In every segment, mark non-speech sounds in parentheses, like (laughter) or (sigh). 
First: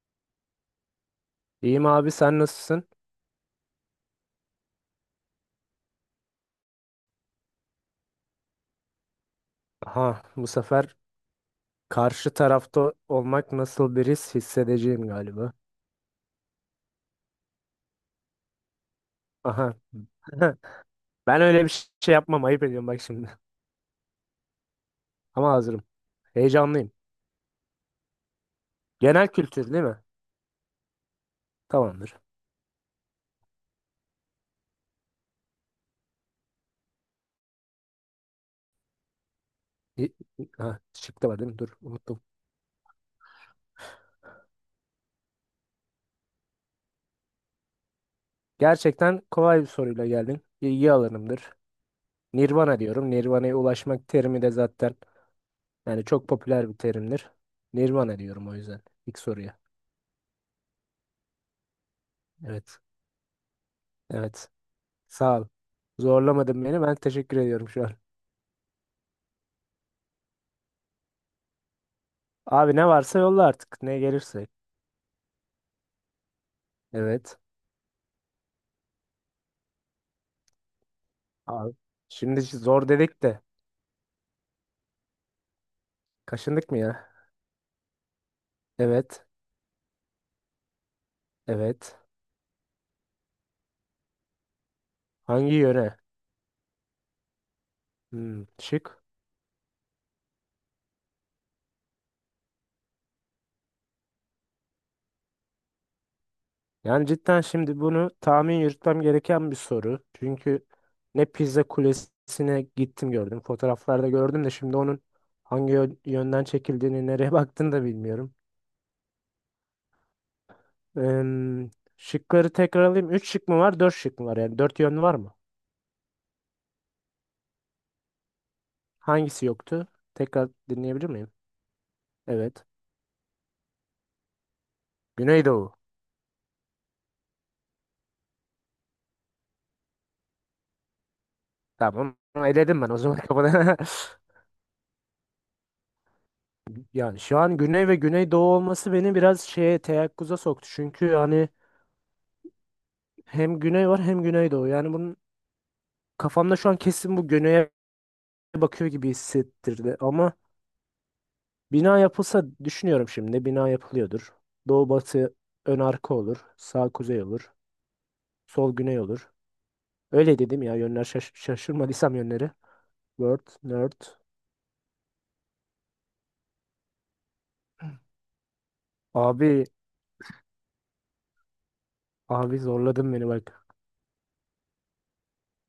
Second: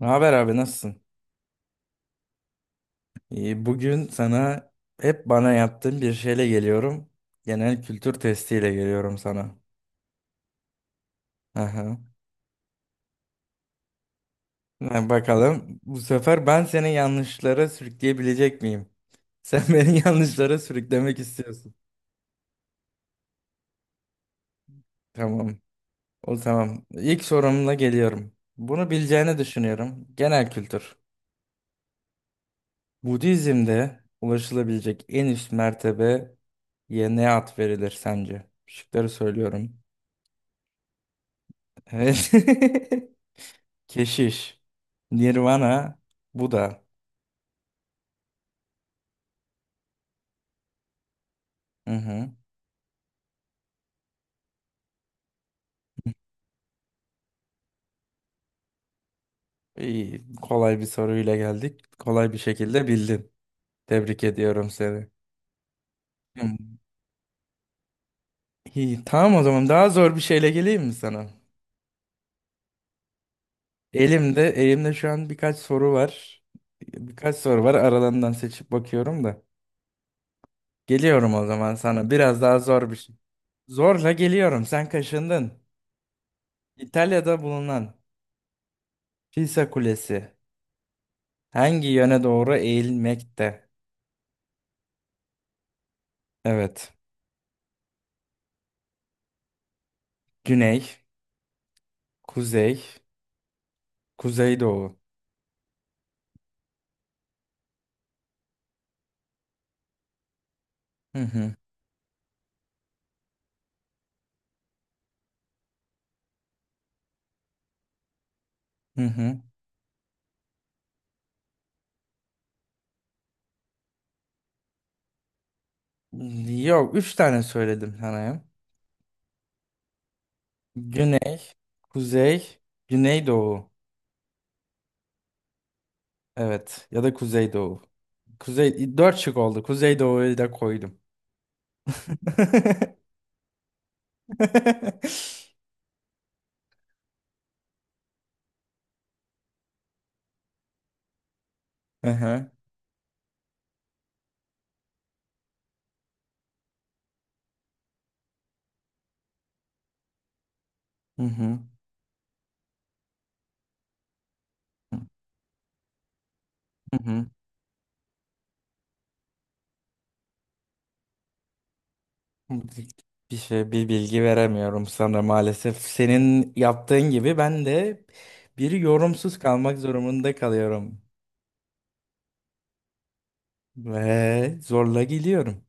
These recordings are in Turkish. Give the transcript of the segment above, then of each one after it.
Ne haber abi nasılsın? İyiyim abi sen nasılsın? İyi, bugün sana hep bana yaptığın bir şeyle geliyorum. Genel kültür testiyle geliyorum sana. Aha, bu sefer Aha. karşı tarafta olmak nasıl bir his Ha, hissedeceğim galiba. bakalım bu sefer ben seni yanlışlara sürükleyebilecek miyim? Sen (laughs) Aha. beni yanlışlara (laughs) sürüklemek Ben öyle istiyorsun. bir şey yapmam, ayıp ediyorum bak şimdi. (laughs) Ama Tamam. hazırım. O tamam. Heyecanlıyım. İlk sorumla geliyorum. Bunu Genel bileceğini kültür değil mi? düşünüyorum. Genel kültür. Tamamdır. Budizm'de ulaşılabilecek en üst mertebeye ne ad verilir sence? Şıkları söylüyorum. İ- Ha, şık da var değil mi? Dur unuttum. Evet. (laughs) Keşiş. Nirvana. Buda. Gerçekten kolay bir soruyla geldin. İlgi alanımdır. Hı hı. Nirvana diyorum. Nirvana'ya ulaşmak terimi de zaten çok popüler bir terimdir. Nirvana diyorum o yüzden. İlk soruya. İyi, kolay bir soruyla geldik. Kolay bir Evet. şekilde bildin. Tebrik Evet. ediyorum seni. Sağ ol. Hı. Zorlamadın beni. Ben teşekkür ediyorum şu an. İyi, tamam o zaman daha zor bir şeyle geleyim mi sana? Abi ne varsa yolla artık. Ne Elimde, gelirse. elimde şu an birkaç soru var. Birkaç Evet. soru var. Aralarından seçip bakıyorum da. Geliyorum o zaman Abi. sana. Şimdi Biraz daha zor zor bir şey. dedik de. Zorla geliyorum. Sen kaşındın. Kaşındık mı ya? İtalya'da bulunan Evet. Pisa Kulesi hangi Evet. yöne doğru eğilmekte? Hangi yöne? Evet. Şık. Güney. Kuzey. Kuzeydoğu. Yani cidden şimdi bunu tahmin yürütmem gereken bir soru. Çünkü Hı ne hı. Pizza Kulesi'ne gittim gördüm. Fotoğraflarda gördüm de şimdi onun yönden çekildiğini, nereye (laughs) baktığını da bilmiyorum. Hı hı. Em, şıkları tekrar alayım. 3 şık mı var, dört şık mı var? Yani 4 yön var mı? Yok, üç tane söyledim sana ya. Hangisi yoktu? Tekrar dinleyebilir miyim? Güney, kuzey, Evet. güneydoğu. Güneydoğu. Evet, ya da kuzeydoğu. Kuzey, dört şık oldu. Kuzeydoğu'yu da koydum. (laughs) Tamam. Onu eledim ben o zaman (laughs) kafadan. Yani şu an güney ve güneydoğu olması beni biraz şeye, teyakkuza soktu. Çünkü yani Hı hı. hem güney var hem güneydoğu. Yani bunun kafamda şu an kesin bu güneye bakıyor gibi hissettirdi. Ama Hı hı. bina yapılsa düşünüyorum şimdi. Bina yapılıyordur. Doğu batı ön arka olur. Sağ Hı kuzey hı. olur. Sol güney olur. Öyle dedim ya, yönler şaşırmadıysam yönleri. Bir Word, şey, bir nerd. bilgi veremiyorum sana maalesef. Senin yaptığın gibi ben de bir yorumsuz Abi, kalmak zorunda kalıyorum. abi zorladın beni bak. Ve zorla gidiyorum.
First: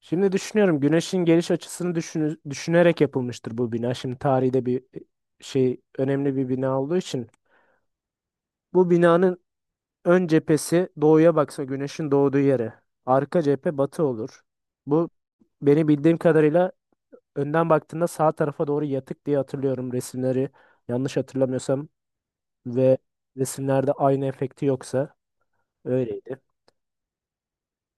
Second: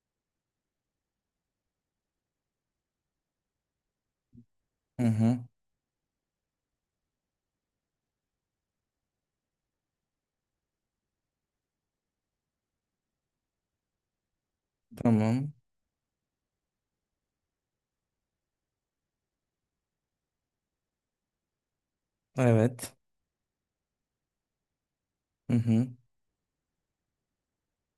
Şimdi düşünüyorum, güneşin geliş açısını düşünerek yapılmıştır bu bina. Şimdi tarihte bir Hı hı. şey önemli bir bina olduğu için bu binanın ön cephesi doğuya baksa, güneşin doğduğu yere. Arka cephe batı olur. Bu, Tamam. beni bildiğim kadarıyla önden baktığında sağ tarafa doğru yatık diye hatırlıyorum resimleri. Yanlış hatırlamıyorsam Evet. ve resimlerde aynı efekti yoksa Hı hı. öyleydi.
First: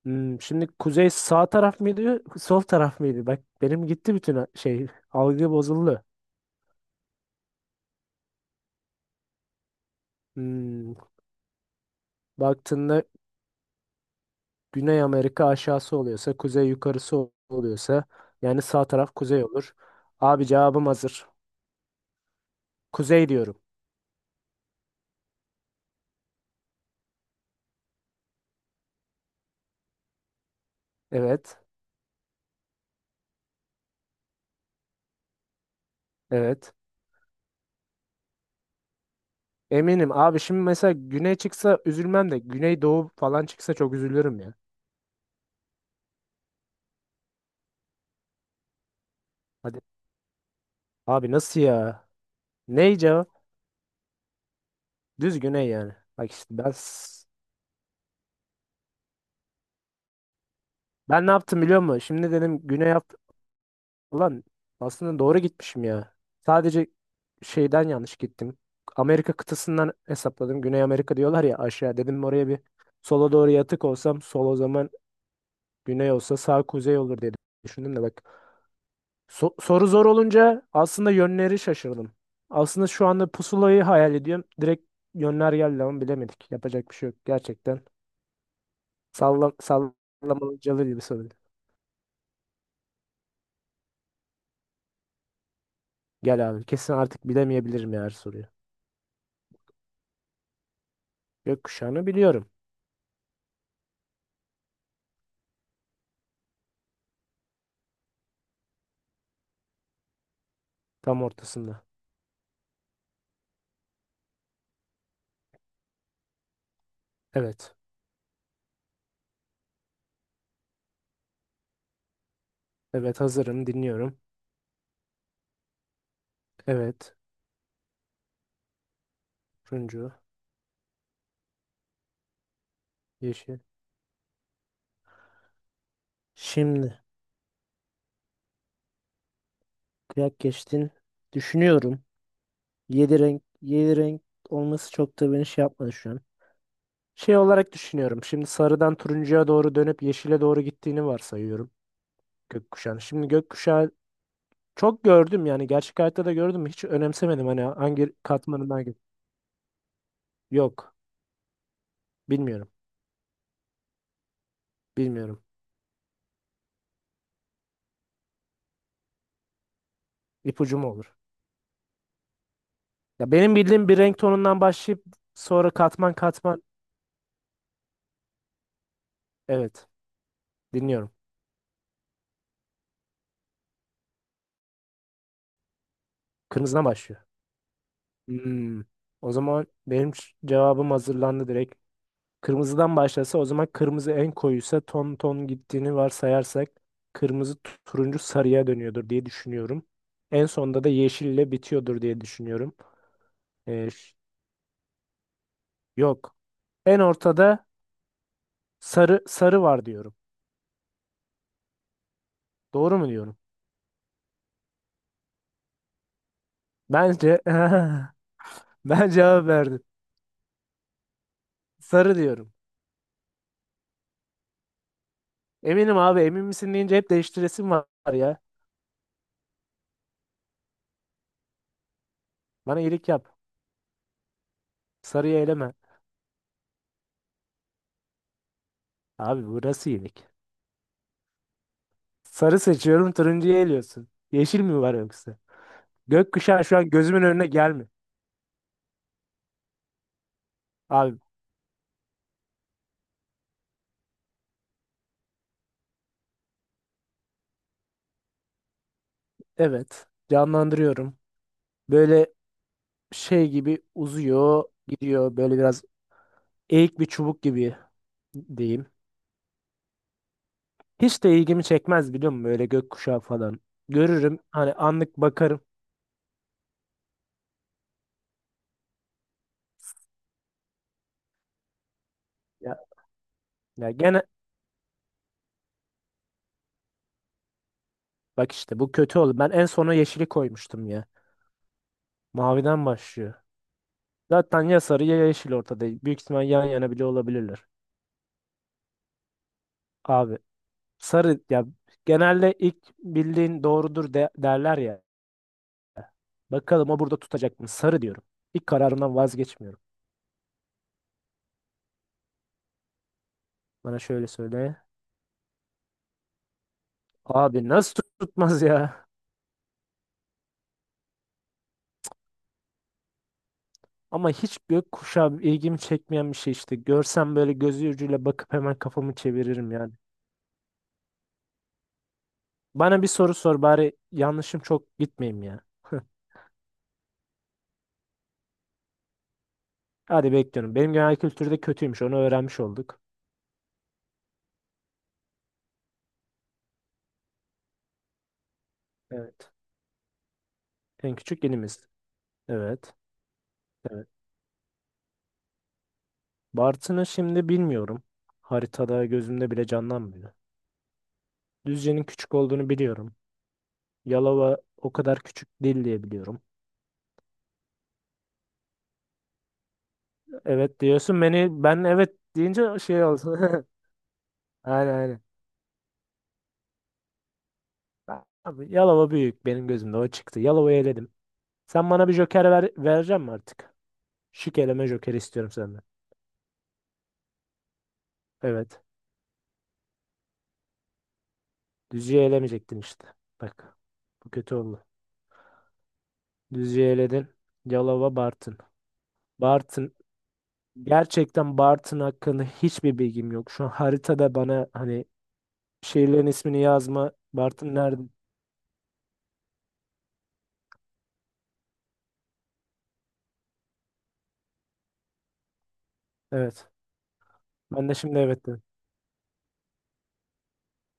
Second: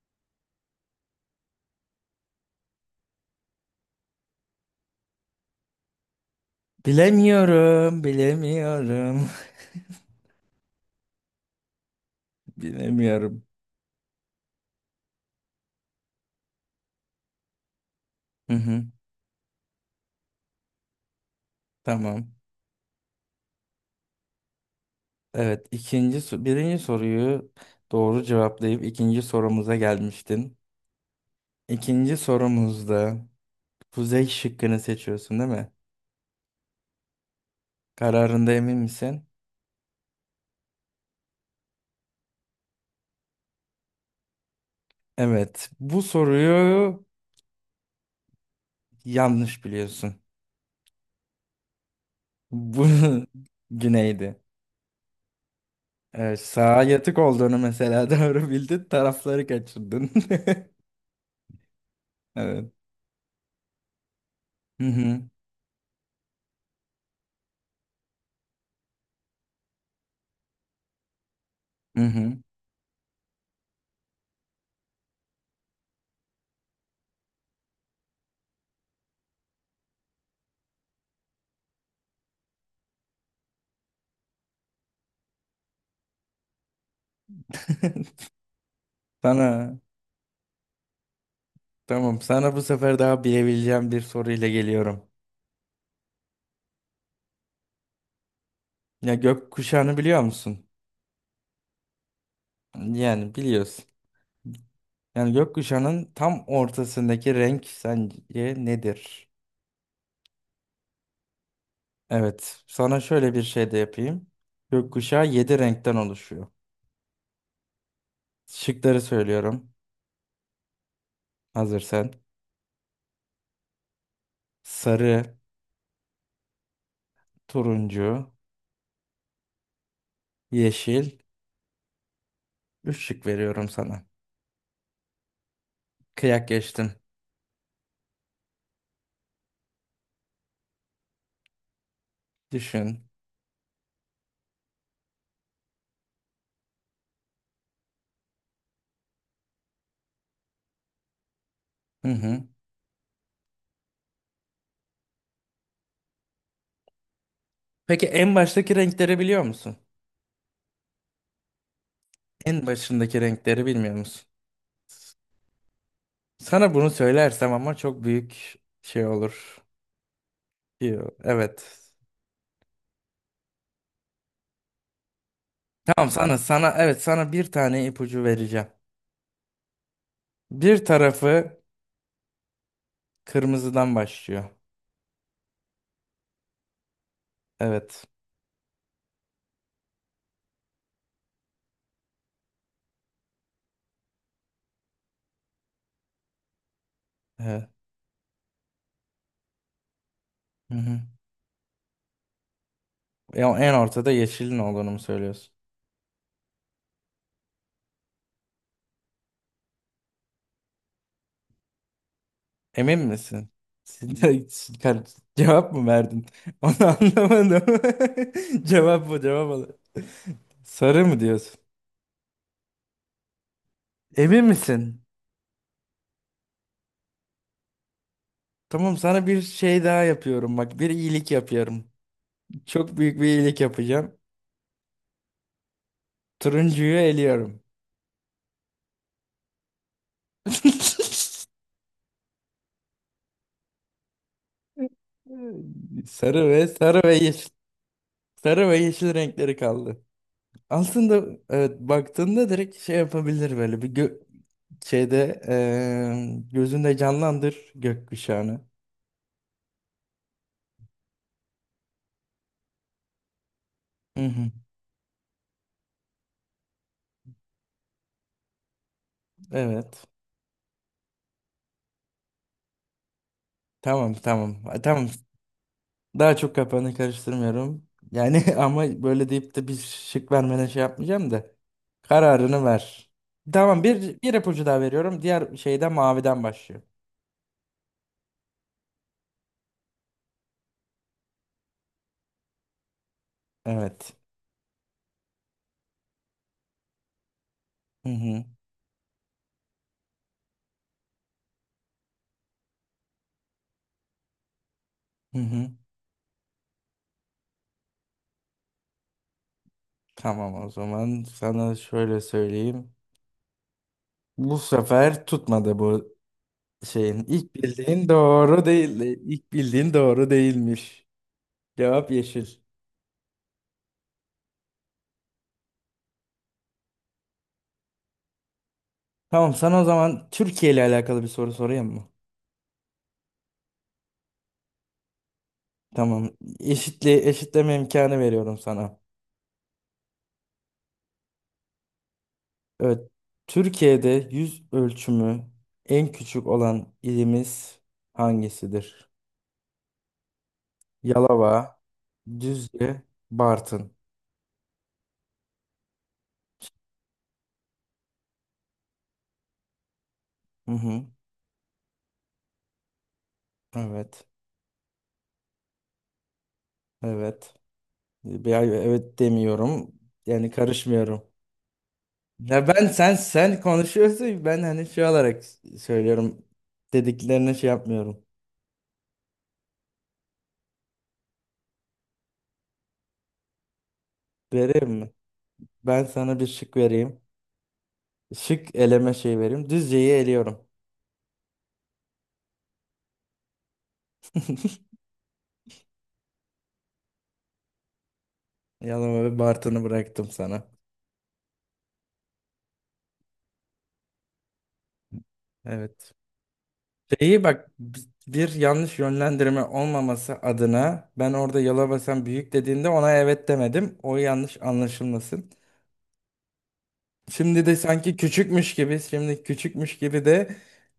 Şimdi kuzey sağ taraf mıydı, sol taraf mıydı? Bak benim gitti bütün algı bozuldu. Bilemiyorum. Bilemiyorum. Hmm, (laughs) baktığında Bilemiyorum. Güney Amerika aşağısı oluyorsa, kuzey yukarısı oluyorsa, Hı yani hı. sağ taraf kuzey olur. Abi cevabım hazır. Tamam. Kuzey diyorum. Evet. Birinci soruyu doğru cevaplayıp ikinci sorumuza gelmiştin. Evet, İkinci sorumuzda kuzey şıkkını seçiyorsun, değil mi? evet. Kararında emin misin? Eminim abi, şimdi mesela güney çıksa üzülmem de güney doğu falan çıksa çok üzülürüm ya. Evet. Bu soruyu yanlış Hadi. biliyorsun. Abi nasıl ya? Bu Ney cevap? (laughs) güneydi. Düz güney yani. Bak Evet, işte ben sağa yatık s- olduğunu mesela (laughs) doğru bildin, tarafları kaçırdın. (laughs) ben ne yaptım biliyor musun? Şimdi dedim Evet. güney, ulan Hı aslında hı. doğru gitmişim ya. Sadece şeyden yanlış gittim. Amerika kıtasından hesapladım. Güney Amerika diyorlar ya aşağı. Hı Dedim hı. oraya bir sola doğru yatık olsam, sol o zaman güney olsa sağ kuzey olur diye düşündüm de bak. Soru zor olunca aslında yönleri şaşırdım. Aslında şu anda pusulayı hayal ediyorum. Direkt yönler geldi ama bilemedik. Yapacak bir şey yok gerçekten. (laughs) Salla Sana sallamacalı gibi soru. tamam sana bu sefer daha bilebileceğim bir soruyla geliyorum. Gel abi, kesin artık bilemeyebilirim ya her soruyu. Ya gökkuşağını biliyor musun? Gökkuşağını biliyorum, Yani biliyorsun. Yani gökkuşağının tam ortasındaki renk sence nedir? tam ortasında. Evet. Sana şöyle bir şey de yapayım. Gökkuşağı 7 renkten oluşuyor. Evet. Şıkları söylüyorum. Hazır sen. Evet hazırım, dinliyorum. Sarı, Evet. turuncu, Turuncu, yeşil. Üç şık yeşil. veriyorum sana. Kıyak geçtim. Şimdi kıyak geçtin. Düşünüyorum. Düşün. Yedi renk, yedi renk olması çok da beni şey yapmadı şu an. Şey olarak düşünüyorum. Şimdi sarıdan turuncuya doğru dönüp yeşile doğru gittiğini varsayıyorum Hı hı. gökkuşağını. Şimdi gökkuşağı çok gördüm, yani gerçek hayatta da gördüm. Hiç önemsemedim hani Peki hangi en katmanından baştaki hangi. renkleri biliyor musun? Yok. En Bilmiyorum. başındaki renkleri bilmiyor musun? Bilmiyorum. Sana bunu söylersem ama çok büyük şey olur. İpucu mu olur? Evet. Ya benim bildiğim bir renk tonundan başlayıp sonra Tamam katman sana katman. sana evet sana bir tane ipucu vereceğim. Evet. Bir Dinliyorum. tarafı kırmızıdan başlıyor. Kırmızıdan başlıyor. Evet. Hmm. O zaman benim cevabım hazırlandı direkt. Kırmızıdan başlasa, o zaman kırmızı en koyuysa ton ton gittiğini varsayarsak kırmızı Evet. Turuncu sarıya dönüyordur diye düşünüyorum. En Hı sonda da hı. yeşille bitiyordur diye düşünüyorum. Ya en Ee, ortada ş- yeşilin olduğunu mu söylüyorsun? Yok. En ortada sarı var diyorum. Emin Doğru mu diyorum? misin? Siz de- (laughs) siz- kar- Cevap mı verdin? (laughs) Onu Bence anlamadım. (laughs) (laughs) Cevap ben bu cevap cevap. Verdim. Sarı mı diyorsun? Sarı diyorum. Emin misin? Eminim abi, emin misin deyince hep değiştiresim var ya. Tamam sana bir şey daha yapıyorum, bak bir iyilik yapıyorum. Bana Çok iyilik büyük bir yap. iyilik yapacağım. Sarıyı eleme. Turuncuyu eliyorum. Abi burası iyilik. (laughs) Sarı seçiyorum, turuncuyu eliyorsun. Yeşil mi var yoksa? Sarı Gökkuşağı ve şu an sarı ve gözümün önüne yeşil. gelmiyor. Sarı ve yeşil renkleri kaldı. Abi Aslında evet baktığında direkt şey yapabilir böyle bir gö şeyde gözünde canlandır gökkuşağını. evet, canlandırıyorum. Böyle şey gibi Hı hı, uzuyor gidiyor, böyle biraz eğik bir çubuk gibi diyeyim. evet. Hiç de ilgimi çekmez biliyor musun böyle gökkuşağı falan. Tamam Görürüm tamam. hani, Tamam. anlık bakarım. Daha çok kapağını karıştırmıyorum. Yani (laughs) ama böyle deyip de bir şık vermene şey yapmayacağım da. Kararını Ya, ver. Tamam ya bir, gene bir ipucu daha veriyorum. Diğer şeyde maviden başlıyor. bak işte bu kötü oldu. Ben en sona yeşili koymuştum ya. Maviden başlıyor. Evet. Zaten ya sarı ya yeşil ortada. Büyük ihtimal yan yana bile olabilirler. Hı hı. Abi, sarı ya, genelde ilk bildiğin doğrudur derler ya. Hı hı. Bakalım o burada tutacak mı? Sarı diyorum. İlk kararımdan vazgeçmiyorum. Tamam o zaman sana şöyle söyleyeyim. Bana şöyle Bu söyle. sefer tutmadı bu şeyin. İlk Abi nasıl bildiğin tutmaz doğru ya? değildi. İlk bildiğin doğru değilmiş. Cevap yeşil. Ama hiç gökkuşağı ilgimi çekmeyen bir şey işte. Görsem böyle gözü ucuyla bakıp hemen kafamı Tamam çeviririm sana o yani. zaman Türkiye ile alakalı bir soru sorayım mı? Bana bir soru sor bari, yanlışım çok gitmeyeyim ya. (laughs) Tamam. Eşitle, eşitleme imkanı veriyorum sana. Hadi bekliyorum. Benim genel kültürde kötüymüş, onu öğrenmiş olduk. Evet, Türkiye'de yüz ölçümü en küçük olan ilimiz hangisidir? Evet. En küçük Yalova, ilimiz. Evet. Düzce, Bartın. Evet. Bartın'ı şimdi bilmiyorum. Haritada gözümde bile canlanmıyor. Hı hı. Düzce'nin küçük olduğunu biliyorum. Evet, Yalova o kadar küçük değil diye biliyorum. evet. Evet demiyorum. Yani Evet diyorsun, karışmıyorum. beni ben evet Ya deyince ben şey sen oldu. sen konuşuyorsun. Ben (laughs) hani Aynen, şey aynen. olarak söylüyorum. Dediklerine şey yapmıyorum. Abi, Yalova büyük benim gözümde, o çıktı. Yalova'yı eledim. Sen bana bir joker ver, vereceğim mi artık? Şık eleme Vereyim mi? joker istiyorum senden. Ben sana bir şık vereyim. Şık Evet. eleme şey vereyim. Düzce'yi eliyorum. Düzce'yi elemeyecektin işte. Bak. Bu kötü oldu. Düzce'yi eledin. Yalova, Bartın. Yalova ve Bartın'ı Bartın, bıraktım sana. gerçekten Bartın hakkında hiçbir bilgim yok. Şu an haritada bana hani Evet. şehirlerin ismini yazma. Şeyi bak Bartın bi- nerede? bir yanlış yönlendirme olmaması adına ben orada Yalabasan büyük dediğinde ona evet demedim. O yanlış anlaşılmasın. Evet. Şimdi de Ben de sanki şimdi evet dedim. küçükmüş gibi, şimdi küçükmüş gibi de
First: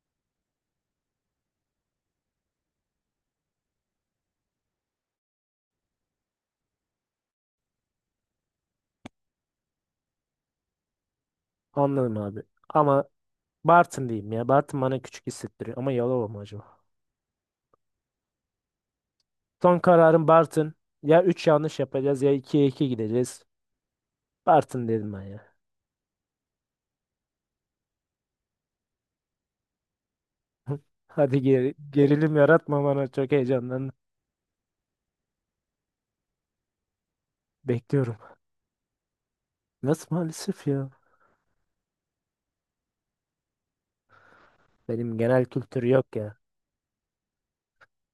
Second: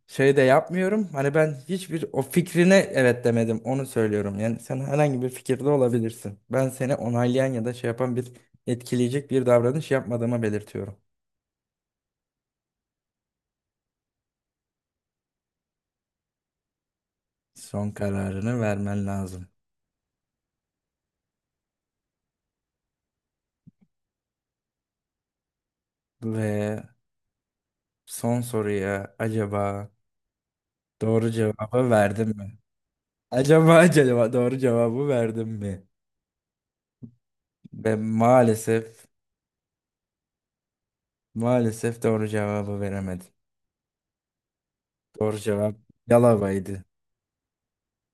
şey de yapmıyorum. Hani ben hiçbir o fikrine evet demedim. Onu söylüyorum. Yani sen herhangi bir fikirde olabilirsin. Ben seni onaylayan ya da şey yapan bir etkileyecek bir davranış yapmadığımı belirtiyorum. Anladım abi. Ama Bartın diyeyim ya. Bartın bana küçük hissettiriyor. Ama Yalova mı acaba? Son kararını vermen lazım. Son kararım Bartın. Ya 3 yanlış yapacağız ya 2'ye 2 gideceğiz. Bartın dedim ben ya. Ve son soruya acaba doğru Hadi cevabı verdim gerilim mi? yaratma bana. Çok Acaba heyecanlandım. acaba doğru cevabı verdim mi? Ben Bekliyorum. maalesef Nasıl maalesef ya? maalesef doğru cevabı veremedim. Benim Doğru genel cevap kültür yok ya. Yalova'ydı.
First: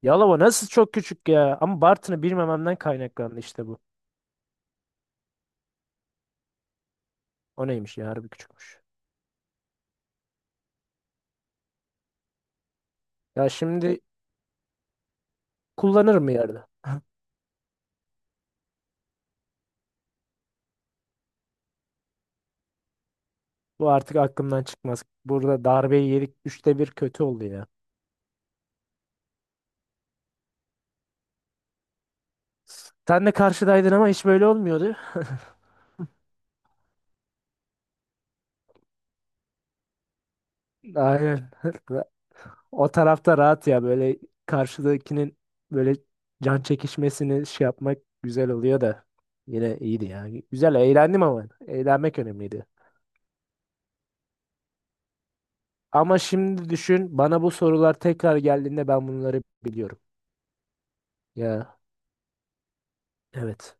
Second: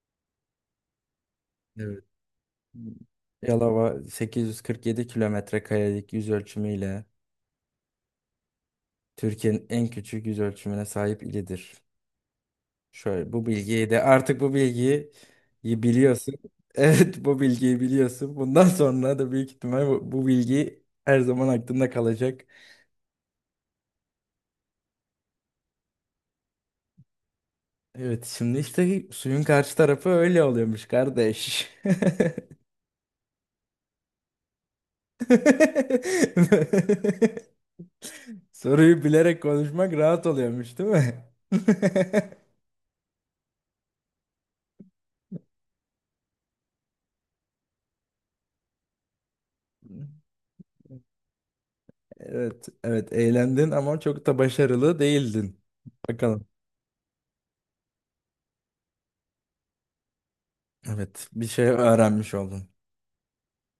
Yalova nasıl çok küçük ya? Ama Evet. Bartın'ı bilmememden kaynaklandı işte bu. Yalova 847 kilometre karelik yüz ölçümüyle O neymiş ya, harbi küçükmüş. Türkiye'nin en küçük yüz ölçümüne sahip ilidir. Şöyle bu Ya bilgiyi şimdi de artık bu bilgiyi kullanırım mı biliyorsun. (laughs) yerde. Evet, bu bilgiyi biliyorsun. Bundan sonra da büyük ihtimal bu bilgi her zaman aklında kalacak. Bu artık aklımdan çıkmaz. Burada darbeyi yedik. Üçte bir kötü oldu ya. Evet, şimdi işte suyun karşı tarafı öyle oluyormuş kardeş. (laughs) Sen de karşıdaydın ama hiç böyle olmuyordu. Soruyu bilerek konuşmak rahat oluyormuş, değil (laughs) mi? Aynen. (laughs) (laughs) O tarafta rahat ya, böyle karşıdakinin böyle can çekişmesini şey yapmak güzel oluyor da, yine iyiydi ya. Güzel eğlendim, ama eğlenmek önemliydi. Evet, evet eğlendin ama çok da başarılı değildin. Ama Bakalım. şimdi düşün, bana bu sorular tekrar geldiğinde ben bunları biliyorum. Evet, bir şey Ya öğrenmiş oldun. evet.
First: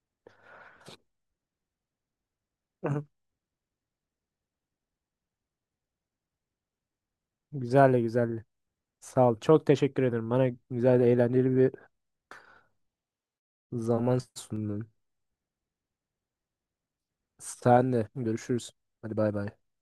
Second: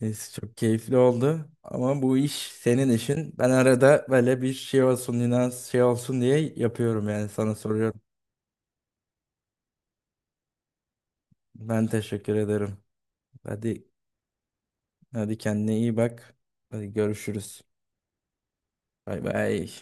Neyse çok keyifli oldu ama bu iş senin (laughs) işin. Ben arada böyle bir şey olsun, inanç şey olsun diye yapıyorum, yani sana soruyorum. Güzel, güzel. Sağ ol. Çok teşekkür ederim. Bana güzel, eğlenceli bir Ben teşekkür ederim. Hadi zaman sundun. Hadi kendine iyi bak. Hadi görüşürüz. Sen de görüşürüz. Hadi Bay bay bay. bay.